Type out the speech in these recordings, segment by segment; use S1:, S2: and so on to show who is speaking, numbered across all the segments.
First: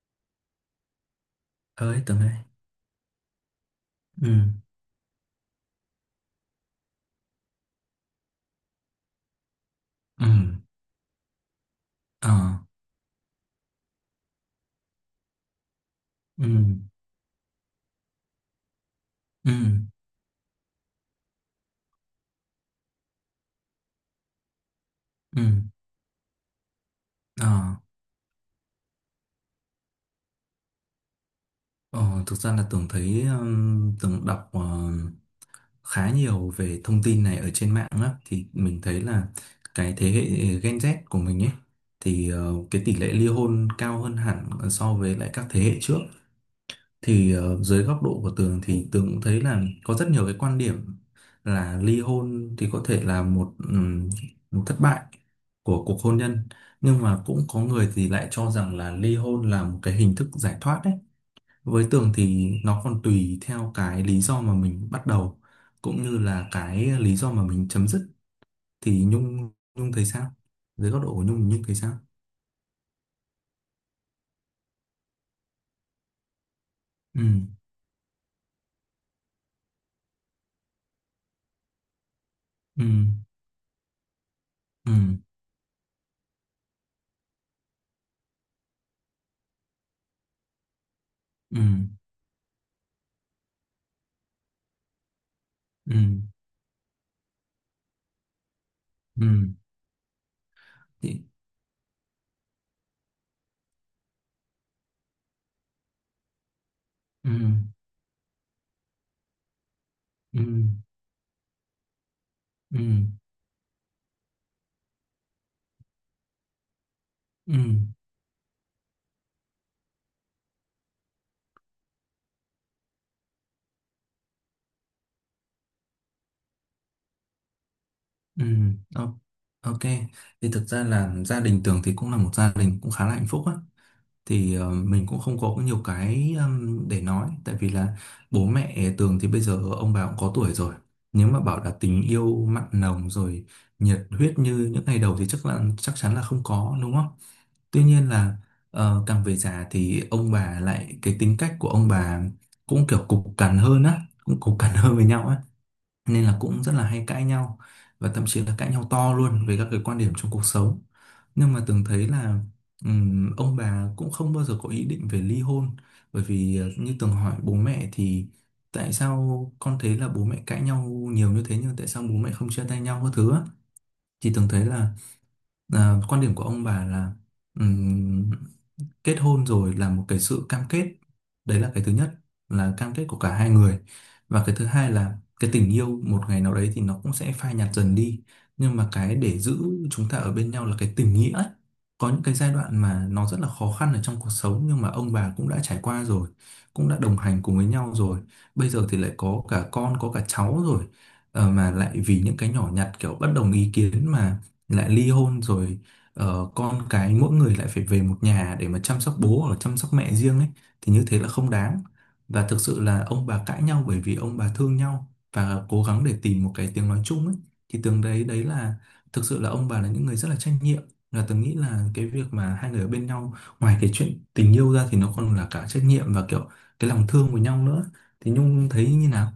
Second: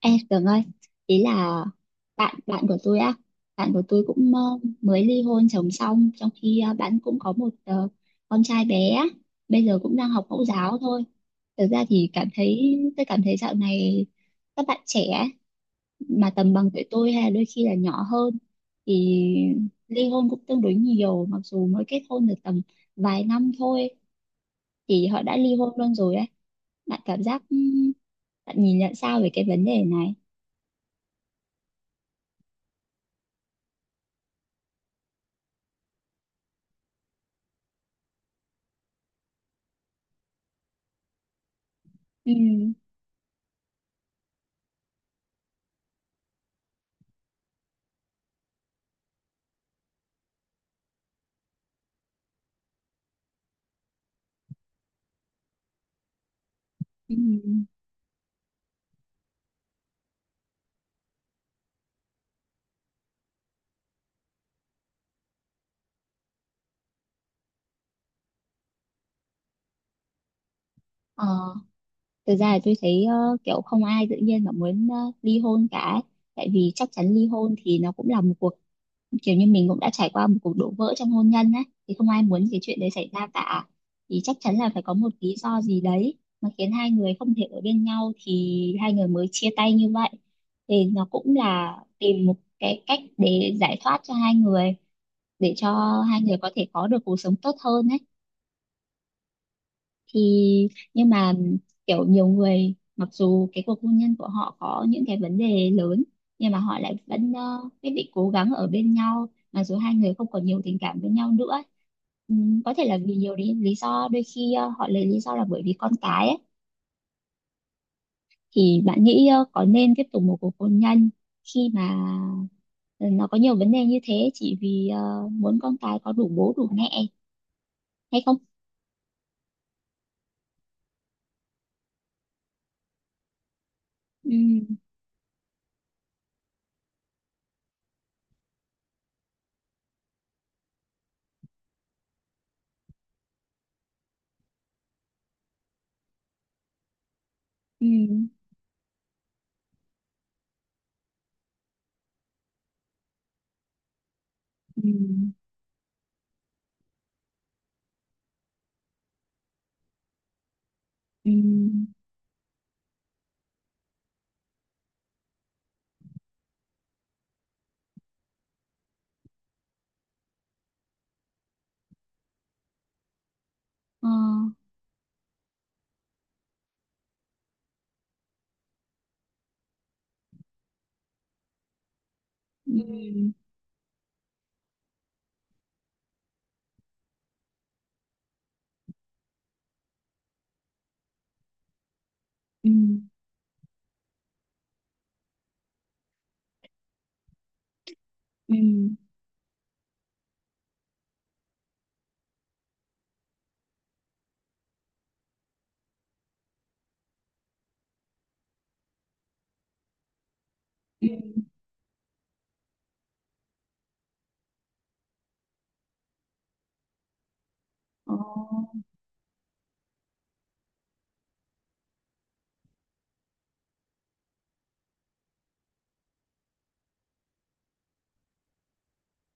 S1: Ê, Tường ơi, ý là
S2: Tới từng ấy.
S1: bạn bạn của tôi á, bạn của tôi cũng
S2: Ừ.
S1: mới ly hôn chồng xong, trong khi bạn cũng có một con trai bé á, bây giờ cũng đang học
S2: Ừ.
S1: mẫu giáo thôi. Thực ra thì cảm
S2: Ờ.
S1: thấy Tôi cảm thấy dạo này các bạn trẻ ấy, mà
S2: Ừ.
S1: tầm bằng tuổi tôi hay là đôi khi là nhỏ hơn thì
S2: Ừ.
S1: ly hôn cũng tương đối nhiều, mặc dù mới kết hôn được tầm vài năm thôi thì họ đã
S2: Ừ.
S1: ly hôn luôn rồi ấy. Bạn cảm giác
S2: Ờ.
S1: ừ, Bạn nhìn nhận sao về cái vấn đề này?
S2: Ờ, thực ra là tưởng đọc khá nhiều về thông tin này ở trên mạng á, thì mình thấy là cái thế hệ Gen Z của mình ấy thì
S1: Ừ.
S2: cái tỷ lệ ly hôn cao hơn hẳn so với lại các thế hệ trước. Thì dưới góc độ của Tường thì Tường cũng thấy là có rất nhiều cái quan điểm là ly hôn thì có thể là một một thất bại của cuộc hôn nhân, nhưng
S1: Ừ.
S2: mà cũng có người thì lại cho rằng là ly hôn là một cái hình thức giải thoát đấy. Với Tường thì nó còn tùy theo cái lý do mà mình bắt đầu cũng như là cái lý do mà mình chấm dứt. Thì Nhung Nhung thấy sao, dưới góc độ của Nhung
S1: Ờ.
S2: Nhung thấy sao?
S1: Thực ra là tôi thấy kiểu không ai tự nhiên mà muốn ly hôn cả, tại vì chắc chắn
S2: Ừ.
S1: ly hôn thì nó cũng là một cuộc, kiểu như mình cũng đã trải qua một cuộc đổ vỡ trong hôn nhân á, thì không ai muốn cái chuyện
S2: Ừ.
S1: đấy xảy ra cả, thì chắc chắn là phải
S2: Ừ.
S1: có một lý do gì đấy mà khiến hai người không thể ở bên nhau thì hai người mới chia tay như vậy. Thì nó cũng
S2: Ừ.
S1: là tìm một cái cách để giải thoát cho hai người, để
S2: Ừ.
S1: cho hai người có thể có được cuộc sống tốt hơn ấy.
S2: Ừ.
S1: thì nhưng mà kiểu nhiều người mặc dù cái cuộc hôn nhân của họ có những cái vấn đề lớn, nhưng mà họ lại
S2: Ừ.
S1: vẫn quyết định cố gắng ở bên nhau mặc dù hai người không
S2: Ừ.
S1: còn nhiều tình cảm với nhau nữa. Có
S2: Ừ,
S1: thể là vì nhiều lý do, đôi khi họ lấy lý do là bởi vì con cái ấy.
S2: ừ,
S1: Thì bạn nghĩ có nên tiếp tục một cuộc hôn nhân khi mà ờ, nó có nhiều vấn đề như thế chỉ vì muốn con cái có đủ bố đủ mẹ hay không?
S2: ừ, o- ok. Thì thực ra là gia đình Tường thì cũng là một gia đình cũng khá là hạnh phúc á. Thì
S1: Ừm.
S2: mình cũng không có nhiều cái để nói. Tại vì là bố mẹ Tường thì bây giờ ông bà cũng có tuổi rồi. Nếu mà bảo là tình yêu mặn nồng rồi nhiệt huyết như những ngày đầu thì chắc là chắc chắn là không có, đúng không? Tuy nhiên
S1: Ừm.
S2: là càng về già thì ông bà lại cái tính cách của ông bà cũng kiểu cục cằn hơn á, cũng cục cằn hơn với nhau
S1: Ừm.
S2: á, nên là cũng rất là hay cãi nhau và thậm chí là cãi nhau to luôn về các cái quan điểm trong cuộc sống. Nhưng mà từng
S1: Ừm.
S2: thấy là ông bà cũng không bao giờ có ý định về ly hôn, bởi vì như từng hỏi bố mẹ thì tại sao con thấy là bố mẹ cãi nhau nhiều như thế nhưng tại sao bố mẹ không chia tay nhau các thứ á?
S1: Ờ.
S2: Thì từng thấy là à, quan điểm của ông bà là kết hôn rồi là một cái sự cam kết, đấy là cái thứ nhất, là cam kết của
S1: Ừ.
S2: cả hai người. Và cái thứ hai là cái tình yêu một ngày nào đấy thì nó cũng sẽ phai nhạt dần đi, nhưng mà cái để giữ chúng ta ở bên nhau là cái tình nghĩa ấy. Có những cái giai
S1: Ừ.
S2: đoạn mà nó rất là khó khăn ở trong cuộc sống nhưng mà ông bà cũng đã trải qua rồi, cũng đã đồng hành cùng với nhau rồi,
S1: Ừ.
S2: bây giờ thì lại có cả con có cả cháu rồi. Ờ, mà lại vì những cái nhỏ nhặt kiểu bất đồng ý kiến mà lại ly hôn rồi. Ờ, con cái mỗi người lại phải về một nhà để mà chăm sóc bố hoặc là chăm sóc mẹ riêng ấy thì như
S1: Ừ.
S2: thế là không đáng. Và thực sự là ông bà cãi nhau bởi vì ông bà thương nhau và cố gắng để tìm một cái tiếng nói chung ấy. Thì tưởng
S1: Ồ.
S2: đấy đấy là thực sự là ông bà là những người rất là trách nhiệm, là tôi nghĩ là cái việc mà hai người ở bên nhau ngoài cái chuyện tình yêu ra thì nó còn là cả trách nhiệm và kiểu cái lòng thương với nhau nữa. Thì Nhung thấy như nào?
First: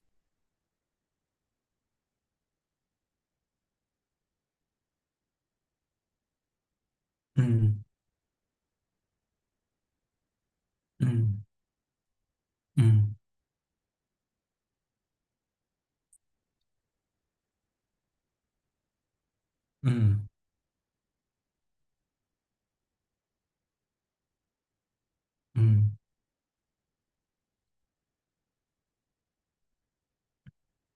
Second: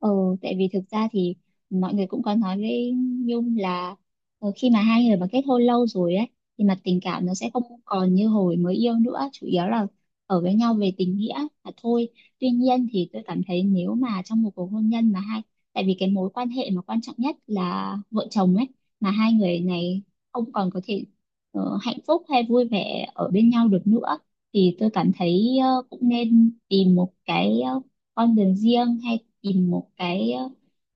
S1: Ừ, tại vì thực ra thì mọi người cũng có nói với Nhung là khi mà hai người mà kết hôn lâu rồi ấy thì mặt tình cảm nó
S2: Ừ.
S1: sẽ không còn như hồi mới yêu nữa, chủ yếu là ở với nhau về
S2: Ừ.
S1: tình nghĩa là thôi. Tuy
S2: Ừ.
S1: nhiên thì tôi cảm thấy nếu mà trong một cuộc hôn nhân mà hai, tại vì cái mối quan hệ mà quan trọng nhất là vợ chồng ấy, mà hai người
S2: Ừ.
S1: này không còn có thể hạnh phúc hay vui vẻ ở bên nhau được nữa, thì tôi cảm thấy
S2: Ừ.
S1: cũng nên tìm một cái con đường riêng hay tìm một cái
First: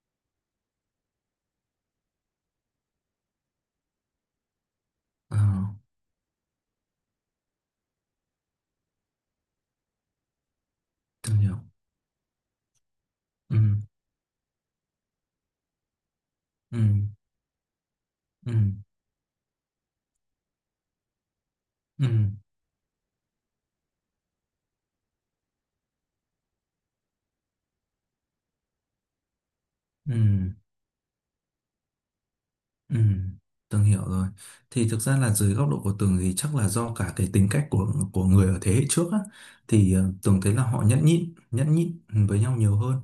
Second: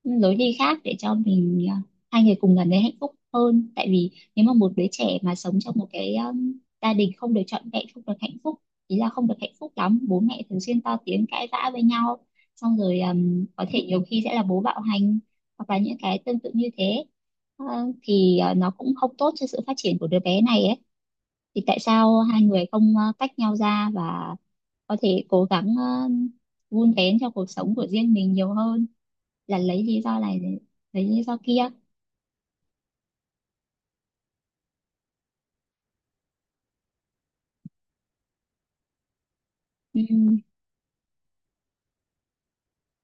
S1: lối đi khác để cho mình hai người cùng gần thấy hạnh phúc hơn. Tại vì nếu mà một đứa trẻ mà
S2: Ờ,
S1: sống trong một cái gia đình không được trọn vẹn, không được hạnh phúc, ý là không được hạnh phúc lắm, bố mẹ thường xuyên to tiếng
S2: tôi
S1: cãi
S2: hiểu.
S1: vã với nhau, xong rồi
S2: Ừ.
S1: có thể nhiều khi sẽ là bố bạo hành hoặc là những cái tương tự như
S2: Ừ.
S1: thế. Ờ, thì
S2: Ừ.
S1: nó cũng không tốt cho sự phát triển của đứa bé này ấy. Thì tại
S2: Ừ,
S1: sao hai người không tách nhau ra và có thể cố gắng vun vén cho cuộc sống của riêng mình nhiều hơn là lấy lý
S2: ừ,
S1: do này để lấy lý do kia.
S2: ừ, Tường hiểu rồi. Thì thực ra là dưới góc độ của Tường thì chắc là do cả cái tính cách của người ở thế hệ trước á, thì
S1: Ừ.
S2: Tường thấy là họ nhẫn nhịn với nhau nhiều hơn.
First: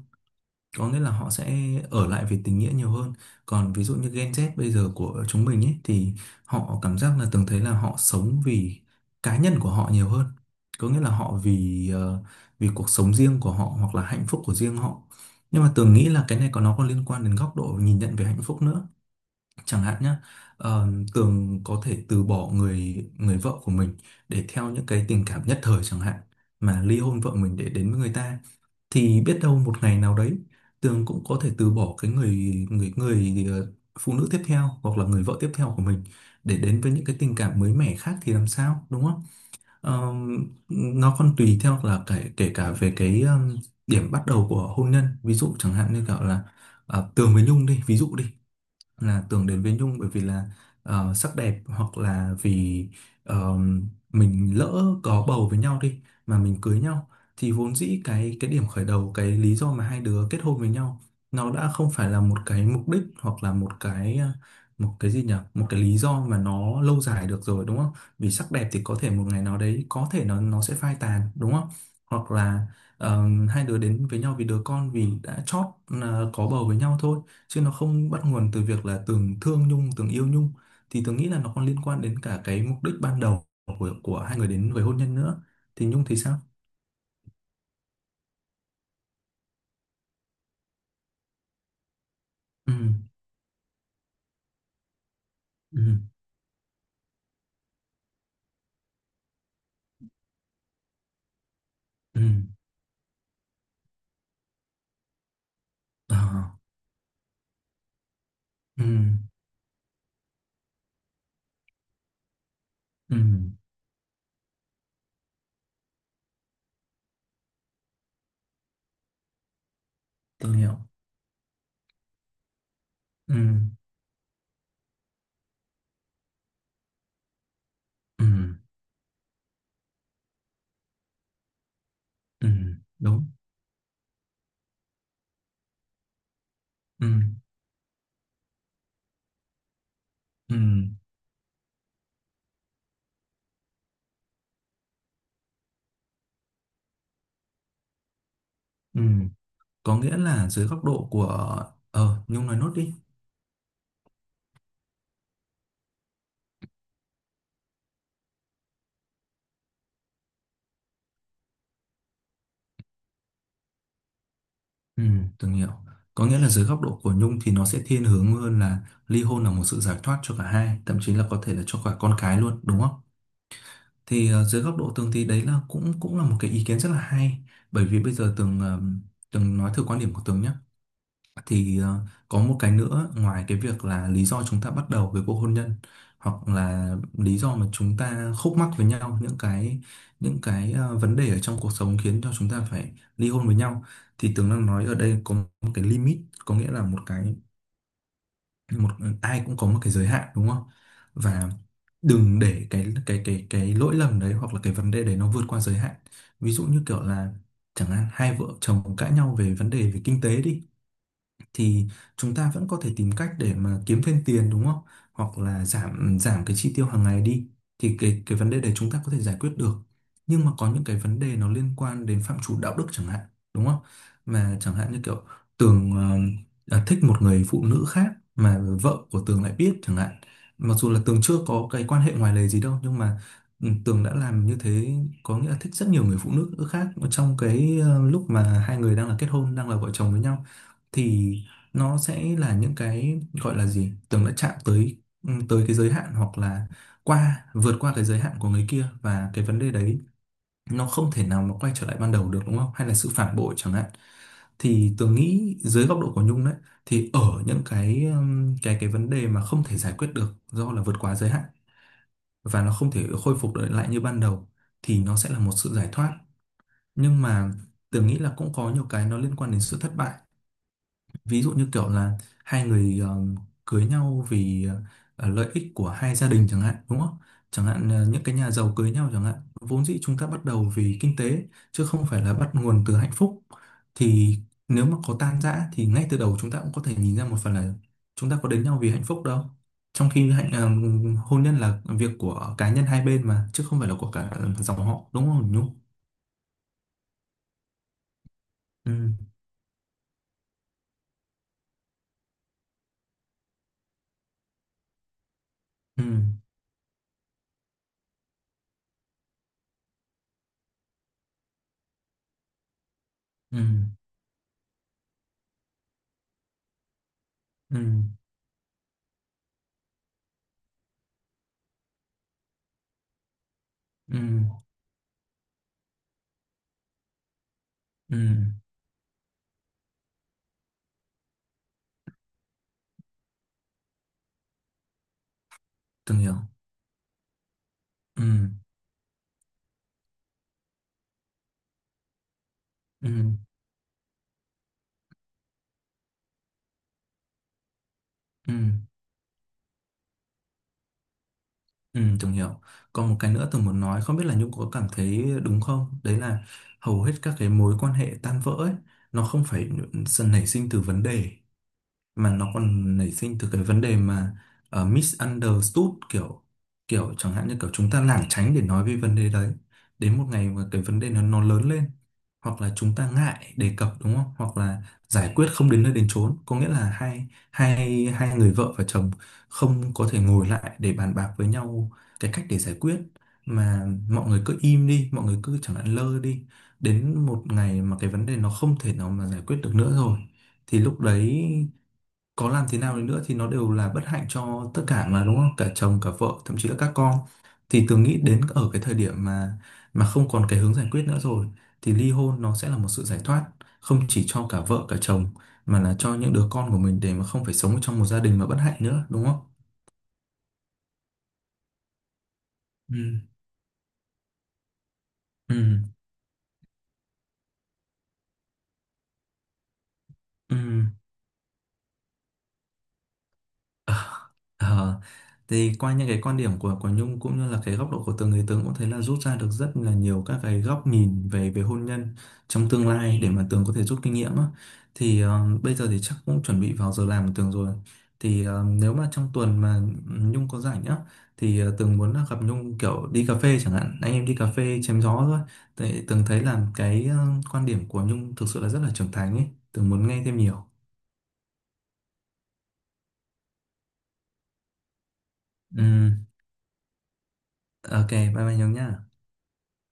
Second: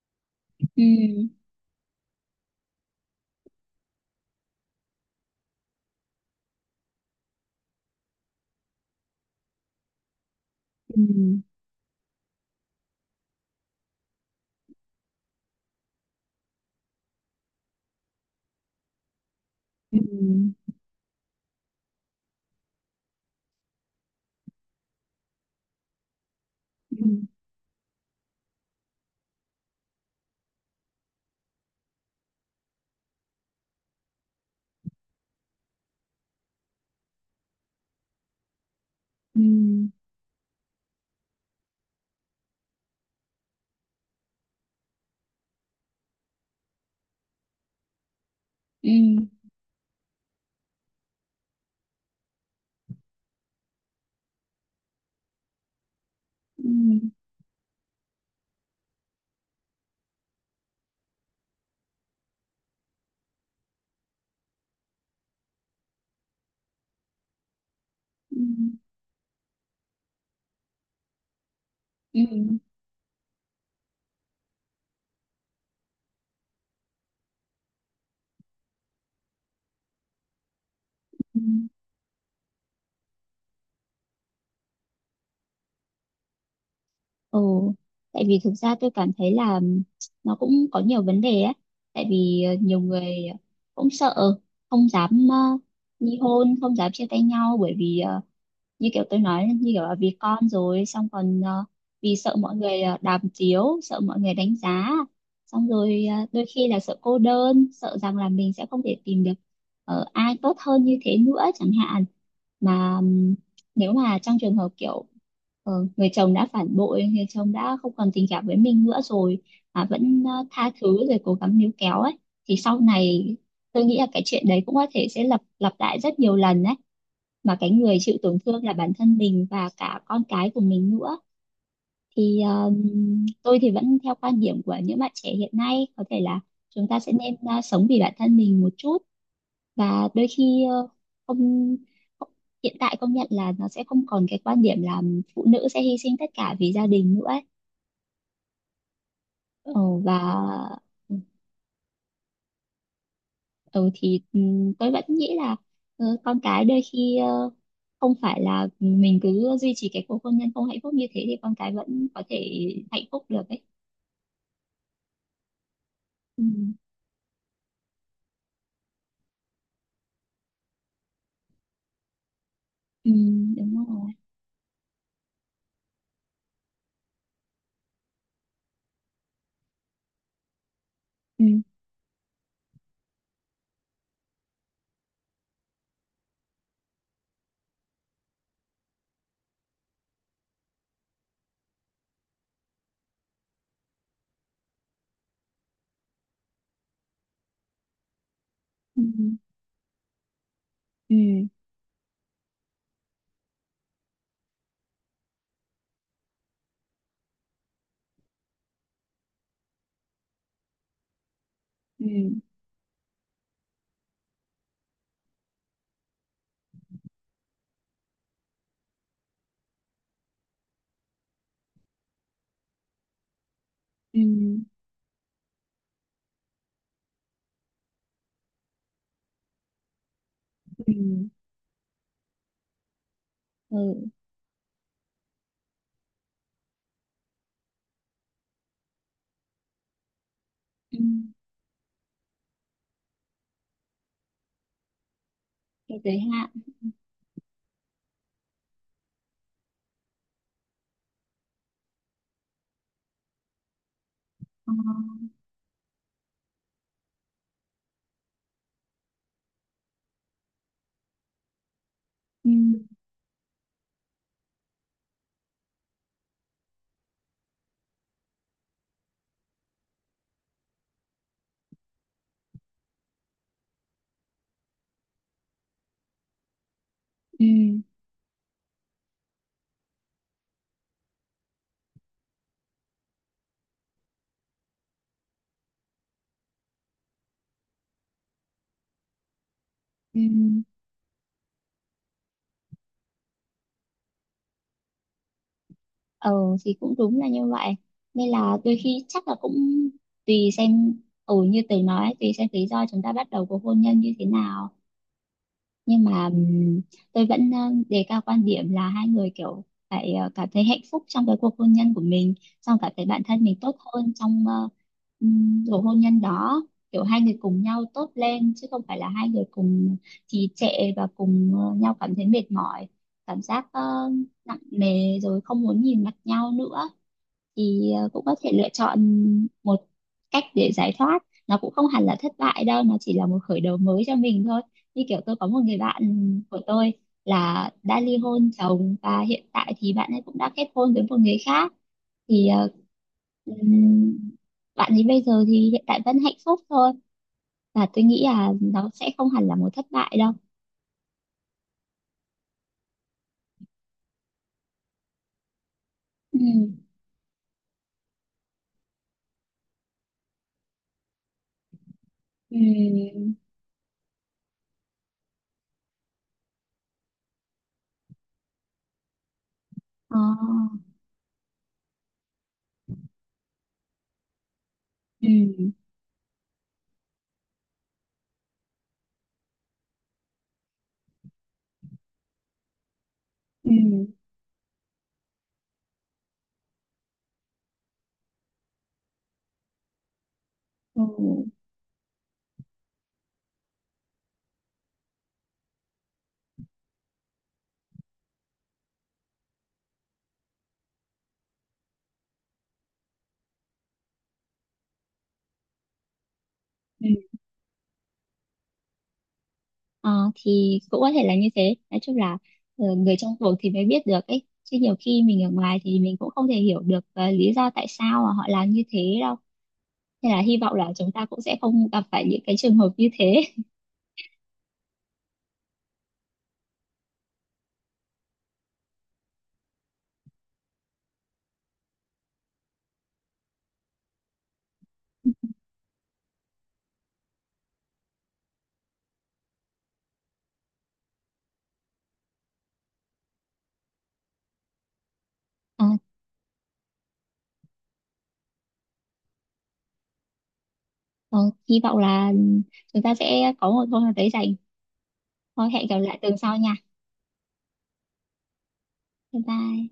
S2: Có nghĩa là
S1: Ừ.
S2: họ sẽ ở lại vì tình nghĩa nhiều hơn. Còn ví dụ như Gen Z bây giờ của chúng mình ấy thì họ cảm giác là Tường thấy là họ sống vì cá nhân của họ nhiều hơn. Có nghĩa là họ
S1: Ừ.
S2: vì vì cuộc sống riêng của họ hoặc là hạnh phúc của riêng họ. Nhưng mà Tường nghĩ là cái này có nó có liên quan đến góc độ nhìn nhận về hạnh phúc nữa, chẳng hạn
S1: Ừ.
S2: nhé. Tường có thể từ bỏ người người vợ của mình để theo những cái tình cảm nhất thời chẳng hạn, mà ly
S1: Ừ.
S2: hôn vợ mình để đến với người ta. Thì biết đâu một ngày nào đấy Tường cũng có thể từ bỏ cái người người người ờ, phụ nữ tiếp theo hoặc là người vợ tiếp theo của mình để đến với những cái tình cảm mới mẻ khác, thì làm sao đúng không?
S1: Ừ.
S2: Nó còn tùy theo là kể kể cả về cái điểm bắt đầu của hôn nhân. Ví dụ chẳng hạn như kiểu là Tường với Nhung đi, ví dụ đi,
S1: Ừ.
S2: là tưởng đến với Nhung bởi vì là sắc đẹp hoặc là vì ờ, mình lỡ có bầu với nhau đi mà mình cưới nhau.
S1: Ừ.
S2: Thì vốn dĩ cái điểm khởi đầu cái lý do mà hai đứa kết hôn với nhau nó đã không phải là một cái mục đích hoặc là một cái một cái gì nhỉ, một cái lý do mà nó lâu dài được rồi đúng không? Vì
S1: Ừ.
S2: sắc đẹp thì có thể một ngày nào đấy có thể nó sẽ phai tàn đúng không? Hoặc
S1: Ừ.
S2: là ờ, hai đứa đến với nhau vì đứa con, vì đã chót có bầu với nhau thôi, chứ nó không bắt nguồn từ việc là Tường thương Nhung, Tường yêu Nhung. Thì Tường nghĩ
S1: Ừ.
S2: là nó còn liên quan đến cả cái mục đích ban đầu của hai người đến với hôn nhân nữa. Thì Nhung thì sao?
S1: Ồ, tại vì thực ra tôi cảm thấy là nó cũng có nhiều vấn đề ấy. Tại vì
S2: Ừ.
S1: nhiều người cũng sợ, không dám
S2: Ừ.
S1: ly hôn, không dám chia tay nhau, bởi vì như kiểu tôi nói, như kiểu là vì con, rồi xong còn vì
S2: Ừ.
S1: sợ mọi người đàm tiếu, sợ mọi người đánh giá, xong rồi đôi
S2: À.
S1: khi là sợ cô đơn, sợ rằng là mình sẽ không
S2: Ừ.
S1: thể tìm được ai tốt hơn như thế nữa chẳng hạn. Mà
S2: Ừ,
S1: nếu mà trong trường hợp kiểu người chồng đã phản bội, người chồng đã không còn tình cảm với mình nữa rồi mà vẫn
S2: Tường
S1: tha
S2: hiểu.
S1: thứ rồi cố gắng níu kéo ấy, thì sau này
S2: Ừ.
S1: tôi nghĩ là cái chuyện đấy cũng có thể sẽ lặp lặp lại rất nhiều lần đấy, mà cái người chịu
S2: Ừ.
S1: tổn thương là bản thân mình và cả con cái của mình nữa. Thì
S2: Ừ. Đúng.
S1: Tôi thì vẫn theo quan điểm của những bạn trẻ hiện nay, có thể là chúng ta
S2: Ừ.
S1: sẽ nên sống vì bản thân mình một chút. Và đôi
S2: Ừ.
S1: khi không không- hiện tại công nhận là nó sẽ không còn cái quan điểm là phụ nữ sẽ hy sinh tất cả vì gia đình nữa ấy.
S2: Ừ.
S1: Ờ,
S2: Có nghĩa
S1: và
S2: là dưới góc độ
S1: ừ.
S2: của, ờ, Nhung nói nốt đi.
S1: Ừ thì tôi vẫn nghĩ là con cái đôi khi không phải là mình cứ duy trì cái cuộc hôn nhân không hạnh phúc như thế thì con cái vẫn có thể hạnh phúc được ấy.
S2: Ừ, Tường hiểu. Có nghĩa
S1: Ừ.
S2: là dưới góc độ của Nhung thì nó sẽ thiên hướng hơn là ly hôn là một sự giải thoát cho cả hai, thậm chí là có thể là cho cả con cái luôn, đúng không?
S1: Ừ, đúng rồi.
S2: Thì dưới góc độ Tường thì đấy là cũng cũng là một cái ý kiến rất là hay. Bởi vì bây giờ Tường nói thử quan điểm của Tường nhé.
S1: Ừ.
S2: Thì có một cái nữa ngoài cái việc là lý do chúng ta bắt đầu với cuộc hôn nhân, hoặc là lý do mà chúng ta khúc mắc với nhau, những cái những cái vấn đề ở trong cuộc sống khiến cho chúng ta phải ly hôn với nhau. Thì Tường đang nói ở đây có một cái limit, có nghĩa là một cái, một,
S1: Ừ.
S2: ai cũng có một cái giới hạn đúng không?
S1: Ừ.
S2: Và đừng để cái lỗi lầm đấy hoặc là cái vấn đề đấy nó vượt qua giới hạn. Ví dụ như kiểu là chẳng hạn hai vợ chồng cãi nhau về vấn đề về kinh tế đi, thì
S1: Ừ.
S2: chúng ta vẫn có thể tìm cách để mà kiếm thêm tiền đúng không? Hoặc là giảm giảm cái chi tiêu hàng ngày đi thì cái vấn đề đấy chúng ta có thể giải quyết được. Nhưng mà có những cái vấn đề nó liên quan đến phạm trù đạo đức chẳng hạn, đúng không?
S1: Ừ.
S2: Mà chẳng hạn như kiểu Tường à, thích một người phụ nữ khác mà vợ của Tường lại biết chẳng hạn. Mặc dù
S1: Ừ.
S2: là Tường chưa có cái quan hệ ngoài lề gì đâu nhưng mà ừ,
S1: Ừ.
S2: Tường đã làm như thế, có nghĩa là thích rất nhiều người phụ nữ khác trong cái lúc mà hai người đang là kết hôn, đang là vợ chồng với nhau.
S1: Ừ.
S2: Thì nó sẽ là những cái gọi là gì tưởng đã chạm tới ừ, tới cái giới
S1: Cái
S2: hạn
S1: giới
S2: hoặc
S1: hạn.
S2: là qua vượt qua cái giới hạn của người kia, và cái vấn đề đấy nó không thể nào mà quay trở lại ban đầu được đúng không, hay là sự phản bội chẳng hạn.
S1: Ờ.
S2: Thì tường nghĩ dưới góc độ của Nhung đấy, thì ở những cái cái vấn đề mà không thể giải quyết được do là vượt quá giới hạn
S1: Ừ.
S2: và nó không thể khôi phục được lại như ban đầu, thì nó sẽ là một sự giải thoát. Nhưng mà tường nghĩ là cũng có nhiều cái nó liên quan đến sự thất bại. Ví dụ như kiểu là hai người cưới nhau vì lợi ích của hai gia đình chẳng hạn đúng không? Chẳng
S1: Ừ.
S2: hạn những cái nhà giàu cưới nhau chẳng hạn, vốn dĩ chúng ta bắt đầu vì kinh tế chứ không phải là bắt nguồn từ hạnh phúc. Thì nếu mà có tan rã thì ngay từ đầu chúng ta cũng có thể nhìn ra một phần là chúng ta có đến nhau vì hạnh phúc đâu. Trong
S1: Ừ.
S2: khi hôn nhân là việc của cá nhân hai bên mà chứ không phải là của cả dòng họ đúng không Nhung?
S1: Ờ thì cũng đúng là như vậy, nên là đôi khi
S2: Ừ.
S1: chắc là cũng tùy xem, ừ như tớ nói, tùy xem lý do chúng ta bắt đầu cuộc hôn nhân như thế nào. Nhưng
S2: Ừ.
S1: mà tôi vẫn đề cao quan điểm là hai người kiểu phải cảm thấy hạnh phúc trong cái cuộc hôn nhân của mình, xong cảm thấy bản thân mình
S2: Ừ.
S1: tốt hơn trong cuộc hôn nhân đó. Kiểu hai người cùng
S2: Ừ.
S1: nhau tốt lên chứ không phải là hai người cùng trì trệ và cùng nhau cảm thấy mệt mỏi, cảm giác
S2: Ừ. Ừ.
S1: nặng nề rồi không muốn nhìn mặt nhau nữa, thì
S2: Ừ,
S1: cũng có thể lựa chọn một cách để giải thoát. Nó cũng không hẳn là thất bại đâu, nó chỉ là một khởi đầu mới cho mình thôi. Như kiểu tôi có một người bạn
S2: từng hiểu.
S1: của tôi là đã ly
S2: Ừ.
S1: hôn chồng, và hiện tại thì bạn ấy cũng đã kết hôn với một người khác, thì
S2: Ừ,
S1: ừm, bạn ấy bây giờ thì hiện tại vẫn hạnh phúc thôi, và tôi nghĩ là
S2: ừ,
S1: nó sẽ không hẳn là một thất bại đâu.
S2: ừ, Tường hiểu. Còn một cái nữa Tường muốn nói, không biết là Nhung có cảm thấy đúng không? Đấy
S1: Ừ.
S2: là hầu hết các cái mối quan hệ tan vỡ ấy, nó không phải sự nảy sinh từ vấn đề, mà nó còn nảy
S1: Ừ.
S2: sinh từ cái vấn đề mà misunderstood, kiểu kiểu chẳng hạn như kiểu chúng ta lảng tránh để nói về vấn đề đấy,
S1: Ờ.
S2: đến một ngày mà cái vấn đề nó lớn lên, hoặc là chúng ta ngại đề cập đúng không, hoặc là giải quyết không
S1: Ừ.
S2: đến nơi đến chốn, có nghĩa là hai hai hai người vợ và chồng không có thể ngồi lại để bàn bạc với nhau cái cách để giải quyết,
S1: Ừ.
S2: mà mọi người cứ im đi, mọi người cứ chẳng hạn lơ đi, đến một ngày mà cái vấn đề nó không thể nào mà giải quyết được nữa rồi thì lúc
S1: Ừ.
S2: đấy có làm thế nào đi nữa thì nó đều là bất hạnh cho tất cả mà đúng không, cả chồng cả vợ thậm chí là các con. Thì Tường nghĩ đến ở cái thời điểm mà không còn cái hướng giải quyết nữa rồi, thì ly hôn nó sẽ là một sự giải thoát, không chỉ cho cả vợ cả chồng mà là cho những đứa con của mình,
S1: Ừ.
S2: để mà không phải sống trong một gia đình mà bất hạnh nữa đúng không?
S1: Ờ, thì cũng có thể là như thế. Nói chung là người
S2: Ừ.
S1: trong cuộc thì mới biết được ấy, chứ nhiều khi mình ở
S2: Ừ.
S1: ngoài thì mình cũng không thể hiểu được lý do tại sao mà họ làm như thế đâu. Nên là
S2: Ừ.
S1: hy vọng là chúng ta cũng sẽ không gặp phải những cái trường hợp như thế.
S2: Ờ. Ờ. Thì qua những cái quan điểm của Nhung cũng như là cái góc độ của từng người, Tường cũng thấy là rút ra được rất là nhiều các cái góc nhìn về về hôn nhân trong tương lai để mà Tường có thể rút kinh nghiệm á. Thì bây giờ thì chắc cũng chuẩn bị vào giờ làm của Tường rồi. Thì nếu mà trong tuần mà Nhung có rảnh á thì Tường muốn là gặp Nhung kiểu đi cà phê chẳng hạn, anh em đi cà phê chém gió thôi.
S1: Ờ,
S2: Tại Tường thấy là cái quan điểm của Nhung thực sự là rất là trưởng thành ấy, Tường muốn nghe thêm nhiều.
S1: ờ, hy vọng là ừ, chúng ta sẽ có một hôm nào đấy rảnh. Thôi, hẹn gặp
S2: Ừ,
S1: lại tuần sau nha.
S2: ok, bye bye Nhung nhá.
S1: Bye bye.